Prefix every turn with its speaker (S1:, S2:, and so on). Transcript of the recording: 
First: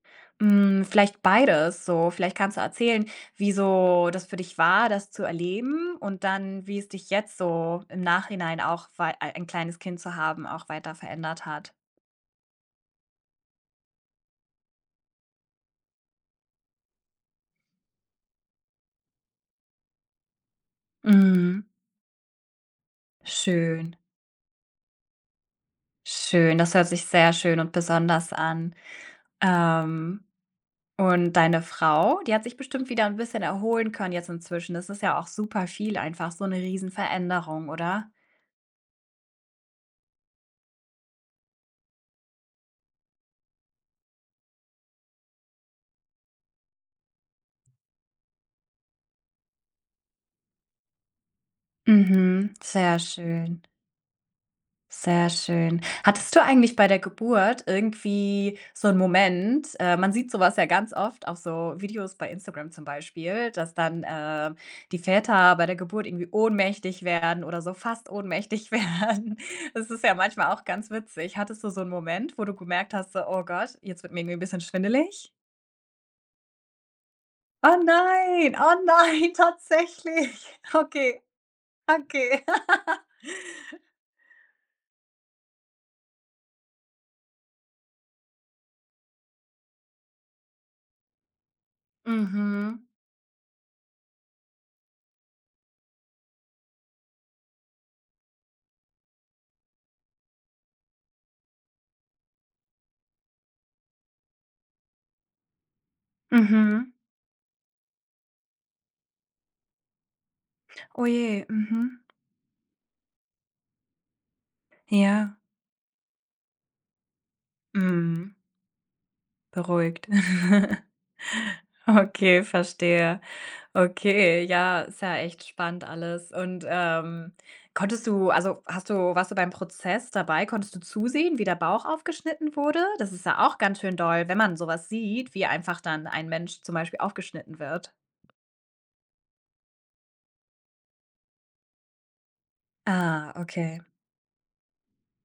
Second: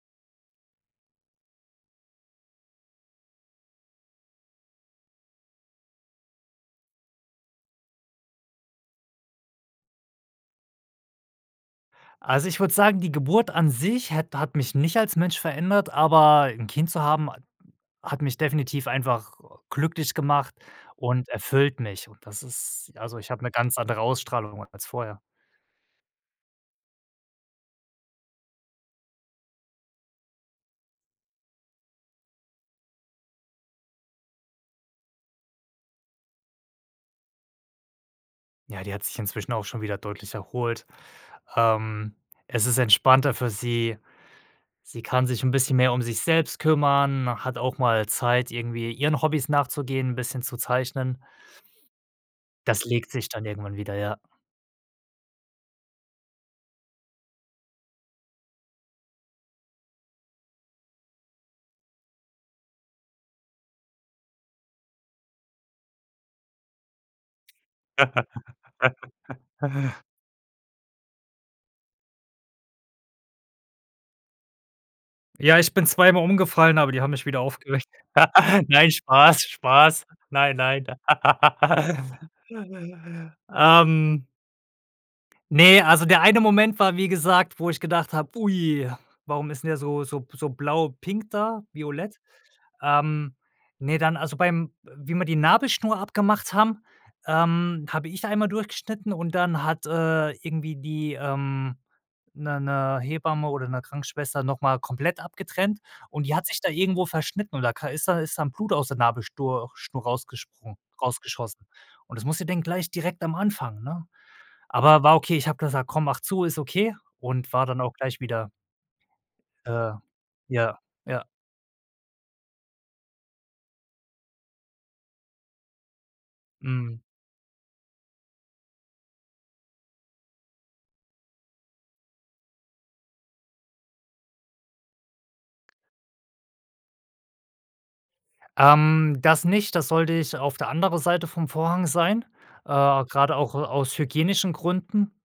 S1: Hm, vielleicht beides so. Vielleicht kannst du erzählen, wie so das für dich war, das zu erleben und dann, wie es dich jetzt so im Nachhinein auch war ein kleines Kind zu haben, auch weiter verändert hat.
S2: Also, ich würde sagen, die Geburt an sich hat hat mich nicht als Mensch verändert, aber 'n Kind zu haben ha hat mich definitiv einfach glücklich gemacht und
S1: Mhm.
S2: erfüllt mich und das ist also, ich habe 'ne ganz
S1: Schön.
S2: andere Ausstrahlung als vorher.
S1: Schön, das hört sich sehr schön und besonders an. Ähm, und deine Frau, die hat sich bestimmt wieder 'n bisschen erholen können jetzt inzwischen. Das ist ja auch super viel einfach, so 'ne Riesen-Veränderung, oder?
S2: Ja, die hat sich inzwischen auch schon wieder deutlich erholt. Ähm, es ist entspannter für sie. Sie kann sich 'n bisschen mehr um sich selbst kümmern, hat auch mal Zeit, irgendwie, ihren Hobbys nachzugehen, 'n bisschen zu zeichnen.
S1: Mhm,
S2: Das
S1: sehr
S2: legt sich dann
S1: schön.
S2: irgendwann wieder, ja.
S1: Sehr schön. Hattest du eigentlich bei der Geburt irgendwie so 'n Moment, äh man sieht so was ja ganz oft auf so Videos bei Instagram zum Beispiel, dass, ähm, dann die Väter bei der Geburt irgendwie ohnmächtig werden oder so fast ohnmächtig werden. Das ist ja manchmal auch ganz witzig. Hattest du so 'n Moment, wo du gemerkt hast, so: „Oh Gott, jetzt wird mir irgendwie 'n bisschen schwindelig?“
S2: Ja, ich bin zweimal umgefallen, aber die haben mich wieder
S1: Oh
S2: aufgerichtet.
S1: nein, oh
S2: Nein,
S1: nein,
S2: Spaß, Spaß. Nein,
S1: tatsächlich?
S2: nein.
S1: Okay. Okay.
S2: Ähm ne, also, der eine Moment war, wie gesagt, wo ich gedacht habe: „Ui, warum ist denn der so so b so blau pink da, violett?“
S1: Mhm.
S2: Ähm, ne, dann, also, bei wie wir die Nabelschnur abgemacht haben, ähm, habe ich einmal durchgeschnitten und dann hat, äh, irgendwie die, ähm 'ne 'ne Hebamme oder 'ne Krankenschwester noch mal komplett abgetrennt und die hat sich da
S1: Mhm.
S2: irgendwo verschnitten oder ist ka ist da ist dann Blut aus der Nabelschnur Schnur rausgesprungen
S1: Oh je,
S2: rausgeschossen
S1: mhm.
S2: und das musste denn gleich direkt am Anfang, ne? Aber war okay,
S1: Ja.
S2: ich habe gesagt: „Komm, mach zu, ist okay“ und war dann auch gleich
S1: Mhm.
S2: wieder äh,
S1: Beruhigt.
S2: ja, ja.
S1: Okay, verstehe. Okay, ja, ist ja echt spannend alles, und,
S2: Mhm.
S1: ähm, konntest du also, hast du warst du beim Prozess dabei? Konntest du zusehen, wie der Bauch aufgeschnitten wurde? Das ist ja auch ganz schön doll, wenn man so was sieht, wie einfach dann ein Mensch zum Beispiel aufgeschnitten wird.
S2: Ähm, das nicht. Da sollte ich auf der andere Seite vom Vorhang sein, äh,
S1: Ah,
S2: grade auch, äh,
S1: okay.
S2: aus hygienischen Gründen.